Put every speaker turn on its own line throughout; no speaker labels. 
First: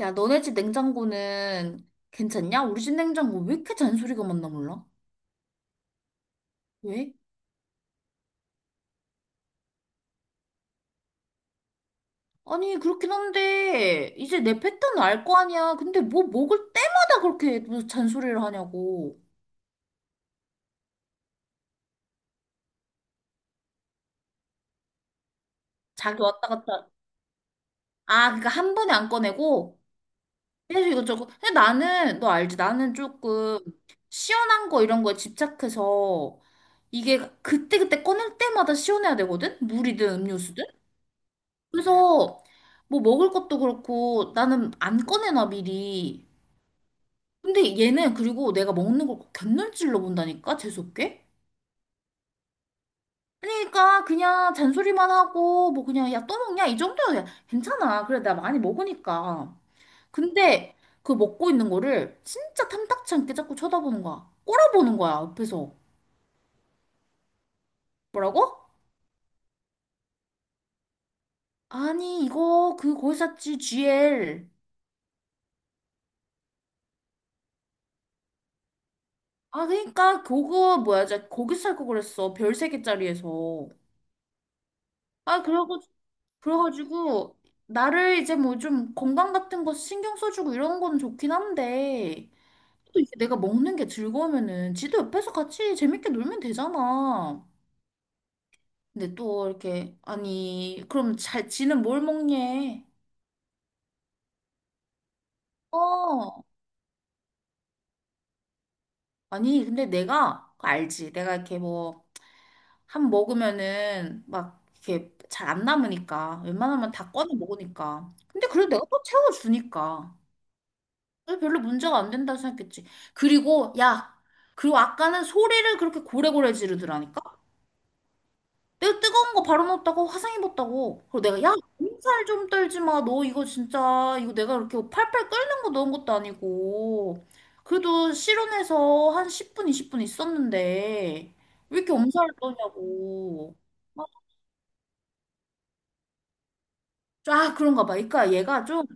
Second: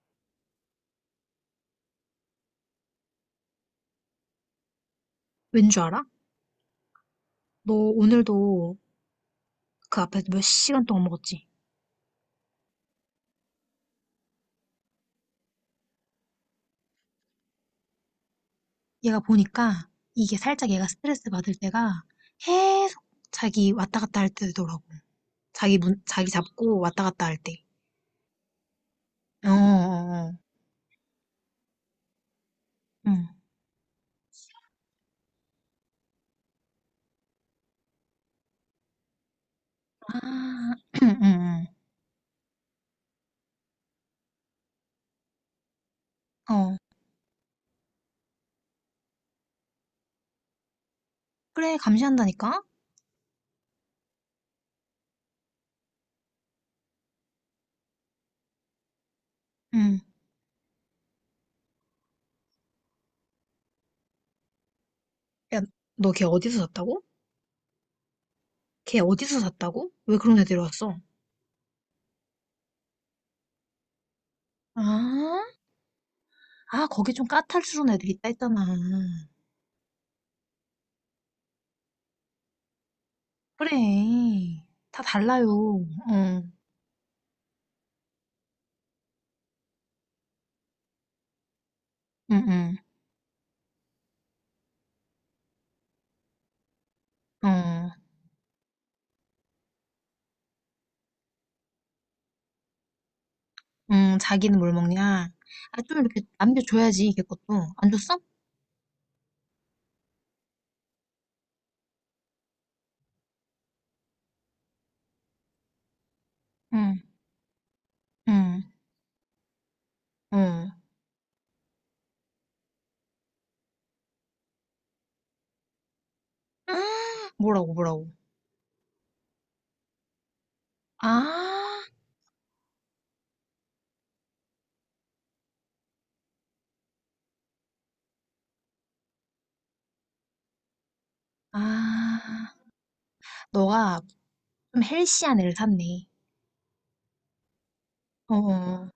야, 너네 집 냉장고는 괜찮냐? 우리 집 냉장고 왜 이렇게 잔소리가 많나 몰라?
왠 줄 알아?
왜?
너 오늘도 그 앞에서 몇 시간 동안 먹었지?
아니, 그렇긴 한데, 이제 내 패턴을 알 거 아니야. 근데 뭐 먹을 때마다 그렇게 무슨 잔소리를
얘가
하냐고.
보니까 이게 살짝 얘가 스트레스 받을 때가 계속 자기 왔다 갔다 할 때더라고.
자기
자기
왔다
잡고
갔다.
왔다 갔다 할 때.
아, 그러니까 한 번에 안
어, 어,
꺼내고,
어.
계속 이것저것. 근데 나는, 너 알지? 나는
응.
조금 시원한 거 이런 거에 집착해서, 이게 그때그때 꺼낼 때마다 시원해야 되거든? 물이든 음료수든?
아, 응, 응,
그래서 뭐 먹을 것도 그렇고 나는 안 꺼내놔 미리.
응. 어.
근데 얘는, 그리고 내가 먹는 걸 곁눈질로 본다니까, 재수없게.
그래, 감시한다니까?
아니, 그러니까 그냥 잔소리만 하고, 뭐 그냥, 야 또 먹냐, 이 정도야. 괜찮아, 그래, 나 많이 먹으니까.
응.
근데 그 먹고 있는 거를 진짜 탐탁치 않게 자꾸 쳐다보는 거야, 꼬라보는 거야
야,
옆에서.
너 걔 어디서 샀다고?
뭐라고?
걔 어디서 샀다고? 왜 그런 애들이 왔어?
아니, 이거 그 거기 샀지, GL.
아, 아, 거기 좀 까탈스러운 애들이 있다 했잖아.
아, 그러니까 그거 뭐야, 저 거기 살 거 그랬어, 별 세 개짜리에서.
그래. 다
아,
달라요.
그러고,
어.
그래가지고, 나를 이제 뭐 좀 건강 같은 거 신경 써주고 이런 건 좋긴 한데,
응응.
또 이제 내가 먹는 게 즐거우면은 지도 옆에서 같이 재밌게 놀면 되잖아.
어.
근데 또 이렇게, 아니, 그럼 잘, 지는 뭘 먹냐?
응, 자기는 뭘 먹냐? 아, 좀 이렇게
어,
남겨줘야지, 걔 것도. 안 줬어?
아니, 근데 내가 그거 알지. 내가 이렇게 뭐, 한 먹으면은 막 이렇게 잘 안 남으니까. 웬만하면
응,
다 꺼내 먹으니까. 근데
응,
그래도 내가 또 채워주니까.
어.
그래서 별로 문제가 안 된다고 생각했지. 그리고, 야, 그리고 아까는 소리를 그렇게 고래고래 지르더라니까?
뭐라고, 뭐라고.
내가 뜨거운 거 바로 넣었다고 화상 입었다고. 그리고 내가, 야,
아,
몸살 좀 떨지 마. 너 이거 진짜, 이거 내가 이렇게 팔팔 끓는 거 넣은 것도 아니고. 그래도 실온에서 한 10분, 20분 있었는데, 왜 이렇게 엄살을
아.
떠냐고.
너가
막,
좀 헬시한 애를 샀네.
아, 그런가 봐. 그러니까
어,
얘가 좀
어,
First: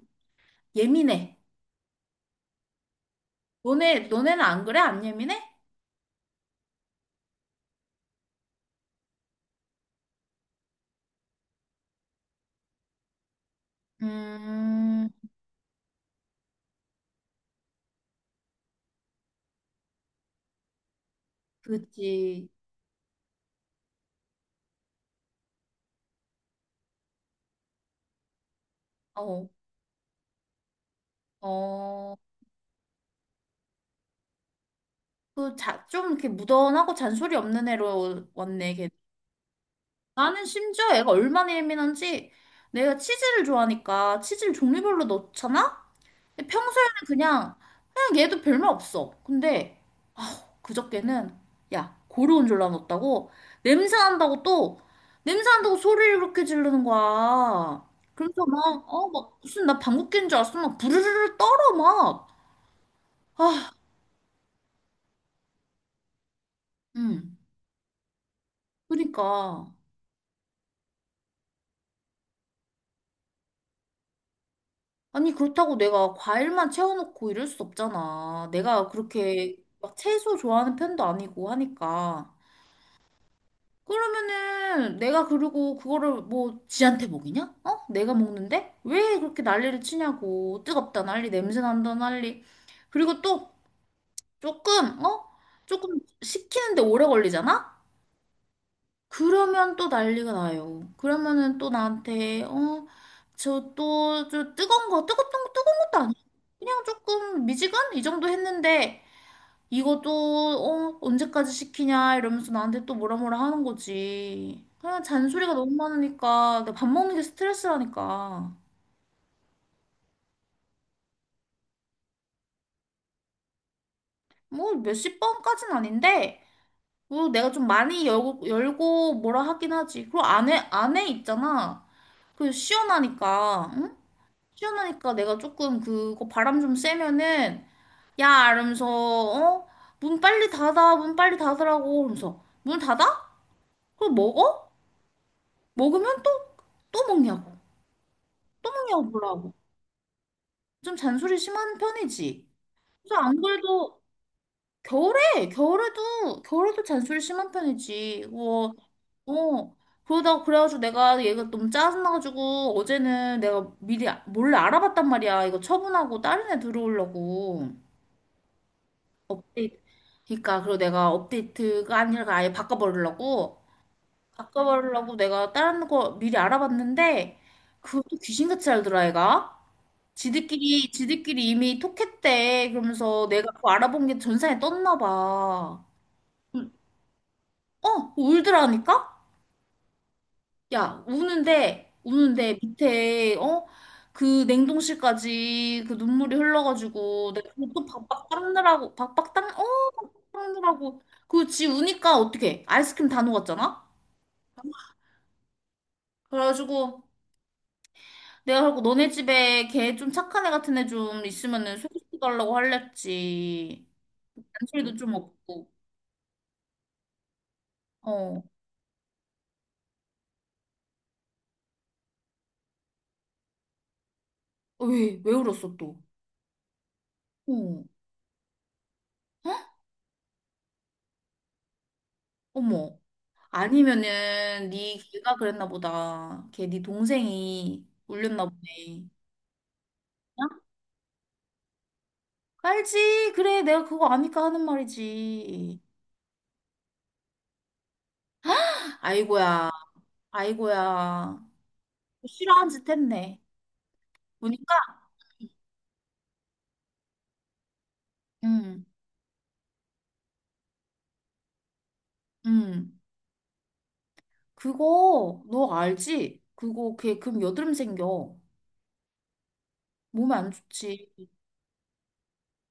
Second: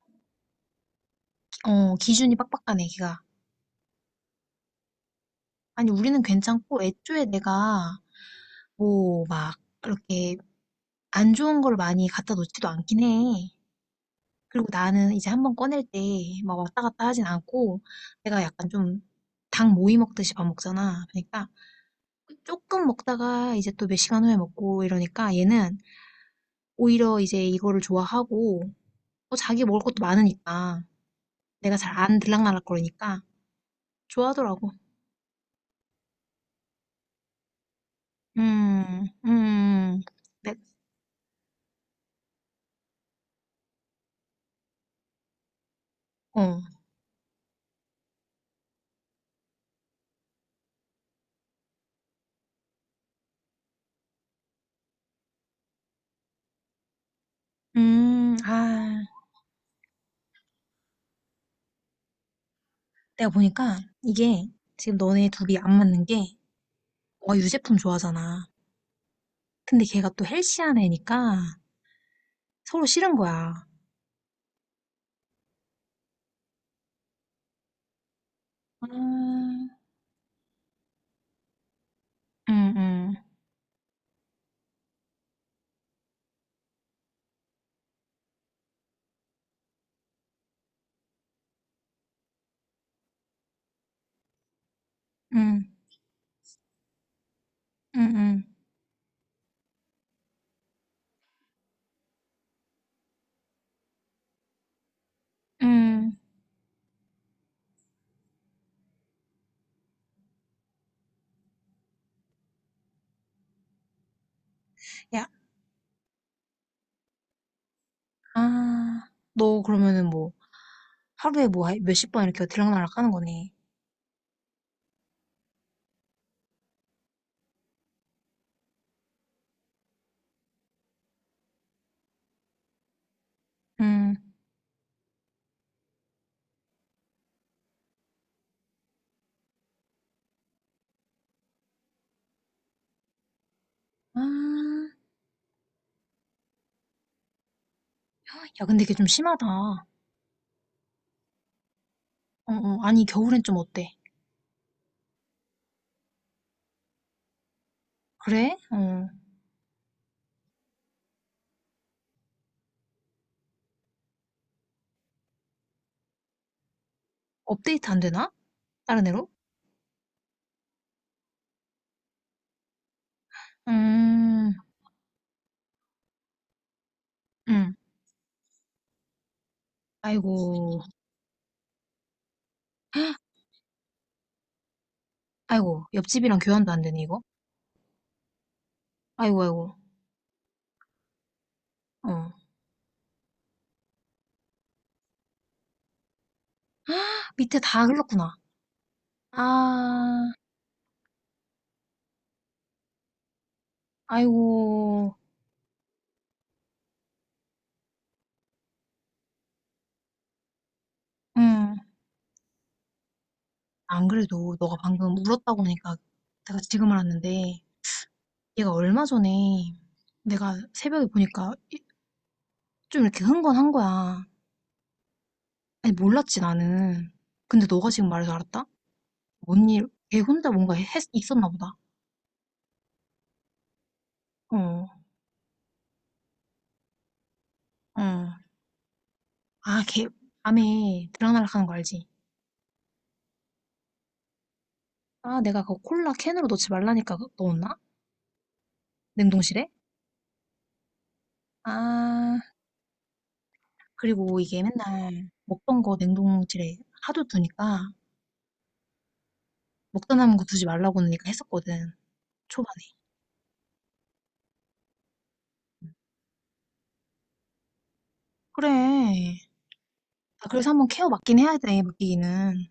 예민해.
어, 기준이 빡빡하네, 걔가.
너네는 안 그래? 안 예민해?
아니, 우리는 괜찮고, 애초에 내가, 뭐, 막, 이렇게, 안 좋은 걸 많이 갖다 놓지도 않긴 해. 그리고
음,
나는 이제 한번 꺼낼 때 막 왔다 갔다 하진 않고, 내가 약간 좀 닭 모이 먹듯이 밥 먹잖아. 그러니까
그치.
조금 먹다가 이제 또 몇 시간 후에 먹고 이러니까 얘는 오히려 이제 이거를 좋아하고, 또
어,
자기 먹을 것도 많으니까 내가 잘
어,
안 들락날락 거리니까 좋아하더라고.
그 자, 좀 이렇게 무던하고 잔소리 없는 애로 왔네, 걔.
음, 음,
나는
내,
심지어 애가 얼마나 예민한지, 내가 치즈를 좋아하니까 치즈를 종류별로 넣잖아? 근데
어,
평소에는 그냥, 그냥 얘도 별말 없어. 근데 그저께는, 야, 고르곤졸라 넣었다고? 냄새 난다고 또, 냄새 난다고 소리를 그렇게 지르는 거야.
음,
그래서 막,
아,
어, 막, 무슨 나 방귀 뀐줄 알았어. 막 부르르르 떨어, 막.
내가 보니까 이게 지금 너네 둘이 안 맞는 게, 와,
응,
유제품 좋아하잖아.
그러니까.
근데 걔가 또 헬시한 애니까 서로 싫은 거야.
아니, 그렇다고 내가 과일만 채워놓고 이럴 수 없잖아. 내가 그렇게
음,
막 채소 좋아하는 편도 아니고 하니까.
응, 응,
그러면은 내가, 그리고 그거를 뭐 지한테 먹이냐? 어? 내가 먹는데? 왜 그렇게 난리를 치냐고. 뜨겁다 난리, 냄새 난다 난리. 그리고 또 조금, 어?
응,
조금 식히는데 오래 걸리잖아?
응, 응,
그러면 또 난리가 나요. 그러면은 또 나한테, 어, 저 또, 저 뜨거운 거, 뜨겁던 거, 뜨거운 것도
응.
아니야. 그냥 조금 미지근? 이 정도 했는데, 이것도, 어, 언제까지 시키냐, 이러면서 나한테 또 뭐라 뭐라 하는 거지. 그냥
야,
잔소리가 너무 많으니까, 내가 밥 먹는 게 스트레스라니까.
아, 너 그러면은 뭐, 하루에 뭐, 몇십 번 이렇게 들락날락 하는 거네.
뭐 몇십 번까진 아닌데, 뭐 내가 좀 많이 열고, 열고 뭐라 하긴 하지. 그리고 안에 있잖아. 그 시원하니까. 응?
응,
시원하니까 내가 조금 그거 바람 좀 쐬면은, 야 이러면서, 어? 문 빨리 닫아, 문 빨리 닫으라고 그러면서. 문 닫아? 그럼 먹어?
아,
먹으면 또, 또 먹냐고,
야,
또
근데 이게
먹냐고
좀 심하다.
뭐라고.
어,
좀 잔소리 심한 편이지.
어, 아니,
그래서 안
겨울엔 좀 어때?
그래도 겨울에, 겨울에도 잔소리 심한 편이지
그래?
뭐.
어,
어, 그러다가 그래가지고 내가, 얘가 너무 짜증나가지고 어제는 내가 미리 몰래 알아봤단 말이야, 이거 처분하고 다른 애 들어오려고.
업데이트 안 되나? 다른 애로?
업데이트. 그러니까, 그리고 내가 업데이트가 아니라 아예 바꿔버리려고,
음,
내가 다른 거 미리 알아봤는데,
응.
그것도 귀신같이 알더라, 애가.
아이고,
지들끼리 이미 톡했대. 그러면서 내가 그거 알아본 게 전산에 떴나
아이고,
봐.
옆집이랑 교환도
음,
안 되네, 이거?
어, 울더라니까?
아이고, 아이고,
야, 우는데,
어.
우는데 밑에, 어? 그 냉동실까지 그 눈물이 흘러가지고, 내가
밑에 다
그것도 박박
흘렀구나.
닦느라고, 박박 닦, 어?
아,
박박 닦느라고. 그 지 우니까 어떡해. 아이스크림 다 녹았잖아?
아이고,
그래가지고, 내가 그고 너네 집에 걔 좀 착한 애 같은 애 좀
응.
있으면은 소개시켜달라고 할랬지.
안 그래도 너가
잔소리도 좀
방금 울었다고
없고.
하니까 내가 지금 알았는데,
어.
얘가 얼마 전에 내가 새벽에 보니까 좀 이렇게 흥건한 거야.
왜, 왜 울었어
아니,
또?
몰랐지 나는. 근데
어.
너가 지금 말해서 알았다?
어?
뭔 일? 걔 혼자 뭔가 했, 있었나 보다.
어머. 아니면은
어.
네 걔가 그랬나 보다. 걔 네 동생이
어.
울렸나 보네.
아, 걔
어?
밤에 들락날락 하는 거 알지?
알지? 그래, 내가 그거 아니까 하는
아, 내가 그
말이지.
콜라 캔으로 넣지 말라니까 그거 넣었나? 냉동실에?
아이고야, 아이고야.
아,
싫어한 짓 했네.
그리고 이게
보니까,
맨날 먹던 거 냉동실에 하도 두니까,
응,
먹다 남은 거 두지 말라고 하니까 했었거든. 초반에.
응. 그거 너 알지? 그거 걔 금 여드름 생겨.
그래.
몸에
아,
안
그래서 한번 케어
좋지.
맡긴 해야 돼, 맡기기는.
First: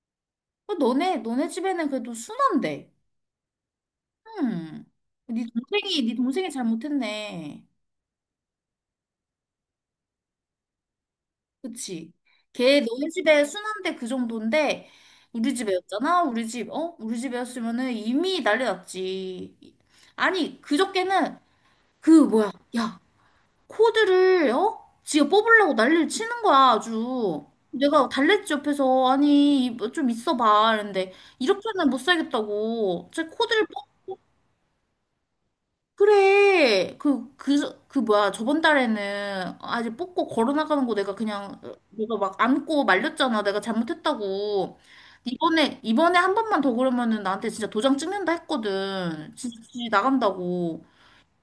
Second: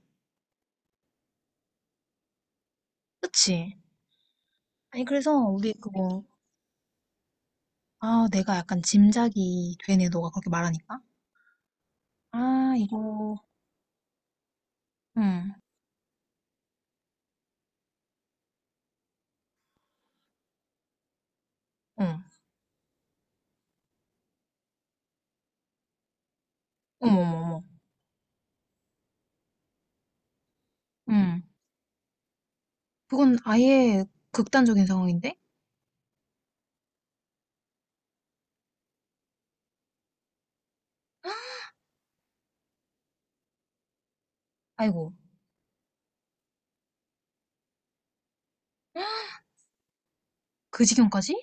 어, 너네 집에는 그래도 순한데.
그치?
응.
아니, 그래서
네
우리
동생이 네
그거,
동생이 잘못했네.
내가 약간 짐작이 되네, 너가 그렇게 말하니까.
그치.
아,
걔 너희
이거,
집에 순한데 그 정도인데,
응,
우리 집에였잖아. 우리 집, 어? 우리 집에였으면은 이미 난리 났지. 아니 그저께는, 그
응,
뭐야? 야, 코드를, 어? 지가 뽑으려고 난리를 치는 거야
어머, 어머,
아주.
어머,
내가 달랬지, 옆에서, 아니 뭐 좀 있어봐, 이랬는데,
응.
이렇게는 못 살겠다고 제
그건
코드를.
아예 극단적인 상황인데?
그래. 그 뭐야. 저번 달에는 아직 뽑고 걸어나가는 거 내가 그냥, 내가 막 안고 말렸잖아. 내가 잘못했다고.
아이고,
이번에 한 번만 더 그러면은 나한테 진짜 도장 찍는다 했거든. 진짜 나간다고.
그 지경까지?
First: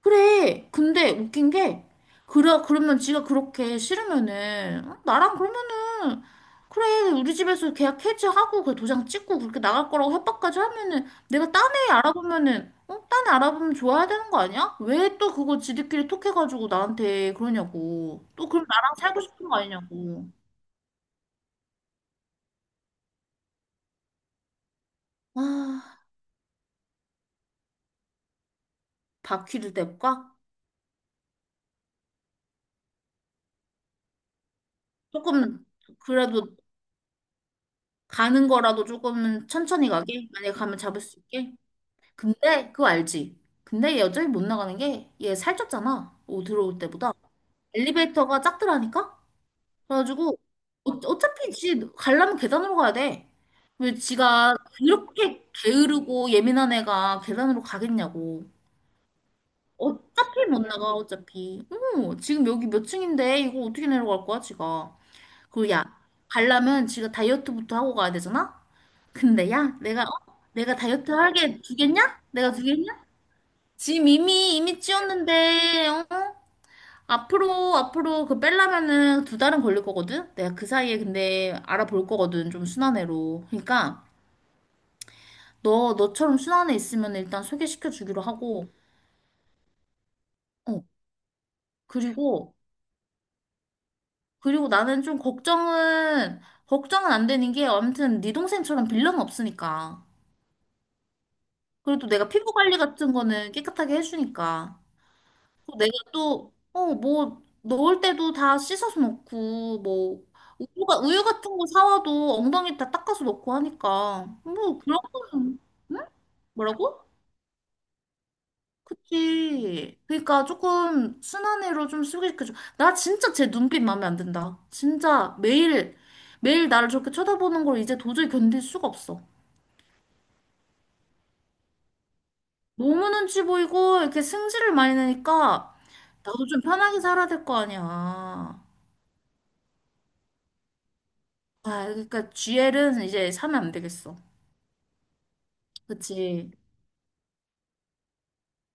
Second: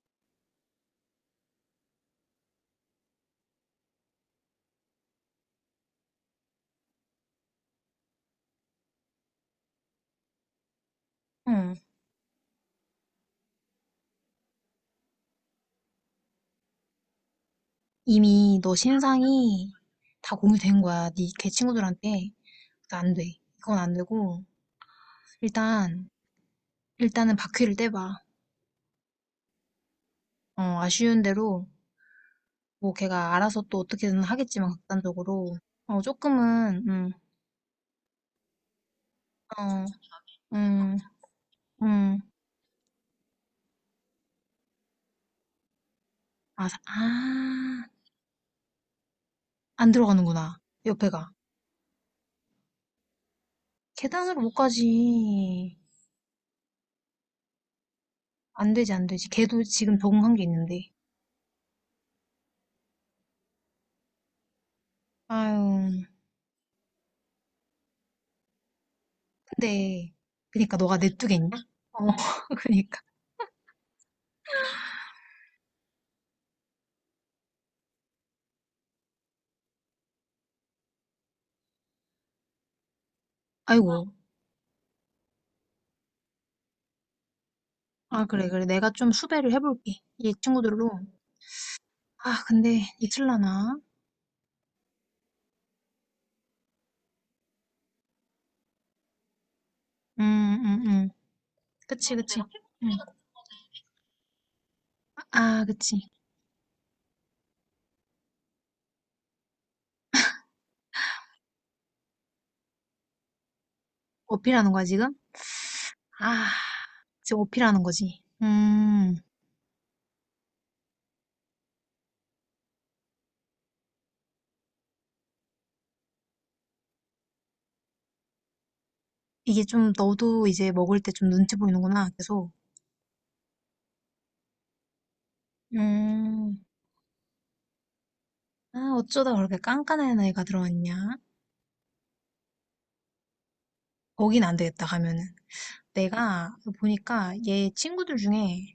그래. 근데 웃긴 게, 그러면 지가 그렇게 싫으면은, 어, 나랑 그러면은, 그래, 우리 집에서 계약 해지하고, 그 도장 찍고, 그렇게 나갈 거라고 협박까지 하면은, 내가 딴
응.
애 알아보면은, 어, 딴 애 알아보면 좋아야 되는 거 아니야? 왜 또 그거 지들끼리 톡해가지고 나한테 그러냐고. 또
이미
그럼
너
나랑 살고 싶은 거
신상이
아니냐고.
다 공유된 거야, 니 걔 친구들한테. 그러니까 안 돼. 이건 안 되고,
아,
일단, 일단은 바퀴를 떼봐.
바퀴를 댈까?
어, 아쉬운 대로 뭐 걔가 알아서 또 어떻게든 하겠지만, 극단적으로
조금,
어
그래도
조금은
가는 거라도 조금은 천천히 가게? 만약에 가면 잡을 수 있게?
음어음음아아 안
근데 그거 알지? 근데 여전히 못 나가는 게, 얘 살쪘잖아. 오, 들어올 때보다 엘리베이터가 작더라니까. 그래가지고,
들어가는구나,
어,
옆에가.
어차피 지 가려면 계단으로 가야 돼. 왜
계단으로 못
지가 그렇게
가지.
게으르고 예민한 애가 계단으로 가겠냐고.
안 되지, 안 되지. 걔도 지금 적응한 게
어차피 못
있는데.
나가, 어차피. 어, 지금 여기 몇 층인데 이거 어떻게 내려갈 거야 지가. 그리고 야,
아유.
가려면 지가 다이어트부터 하고 가야 되잖아. 근데 야, 내가,
근데
어? 내가
그니까 너가 내
다이어트
뚜겠냐
하게
어
주겠냐? 내가
그니까.
주겠냐? 지금 이미 찌웠는데, 어? 앞으로 그 빼려면은 두 달은 걸릴 거거든. 내가 그 사이에 근데 알아볼 거거든, 좀 순한 애로.
아이고.
그러니까 너, 너처럼 순한 애 있으면 일단 소개시켜 주기로
아, 그래, 그래,
하고.
내가 좀 수배를 해볼게, 이
어,
친구들로. 아,
그리고
근데 이틀라나.
나는 좀 걱정은, 안 되는 게, 아무튼 네 동생처럼 빌런 없으니까.
음 음 음
그래도
그치
내가
그치
피부 관리
음.
같은 거는 깨끗하게 해주니까.
아,
어, 내가
그치.
또, 어, 뭐, 넣을 때도 다 씻어서 넣고, 뭐, 우유 같은 거 사와도 엉덩이 다 닦아서 넣고 하니까.
어필하는
뭐,
거야,
그런
지금.
거는. 응?
아,
뭐라고?
이제 어필하는 거지.
그치. 그러니까 조금 순한 애로 좀 소개시켜줘. 나 진짜 제 눈빛 마음에 안 든다. 진짜 매일, 매일 나를 저렇게 쳐다보는 걸 이제 도저히 견딜 수가 없어.
이게 좀 너도 이제 먹을 때 좀 눈치 보이는구나, 계속.
너무 눈치 보이고, 이렇게 승질을 많이 내니까, 나도 좀
음,
편하게 살아야 될 거 아니야.
어쩌다 그렇게 깐깐한 애가 들어왔냐?
아, 그러니까 GL은 이제 사면 안 되겠어.
거긴 안 되겠다, 가면은.
그치?
내가 보니까 얘 친구들 중에,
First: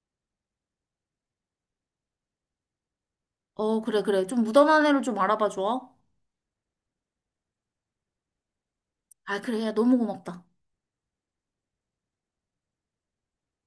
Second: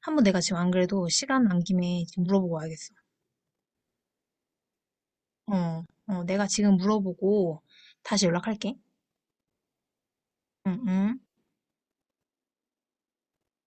한번 내가 지금 안 그래도 시간 난 김에 지금 물어보고 와야겠어.
어, 그래, 그래. 좀 무던한 애를 좀 알아봐
어,
줘.
어, 내가 지금 물어보고 다시 연락할게.
아, 그래. 야, 너무 고맙다.
응, 응.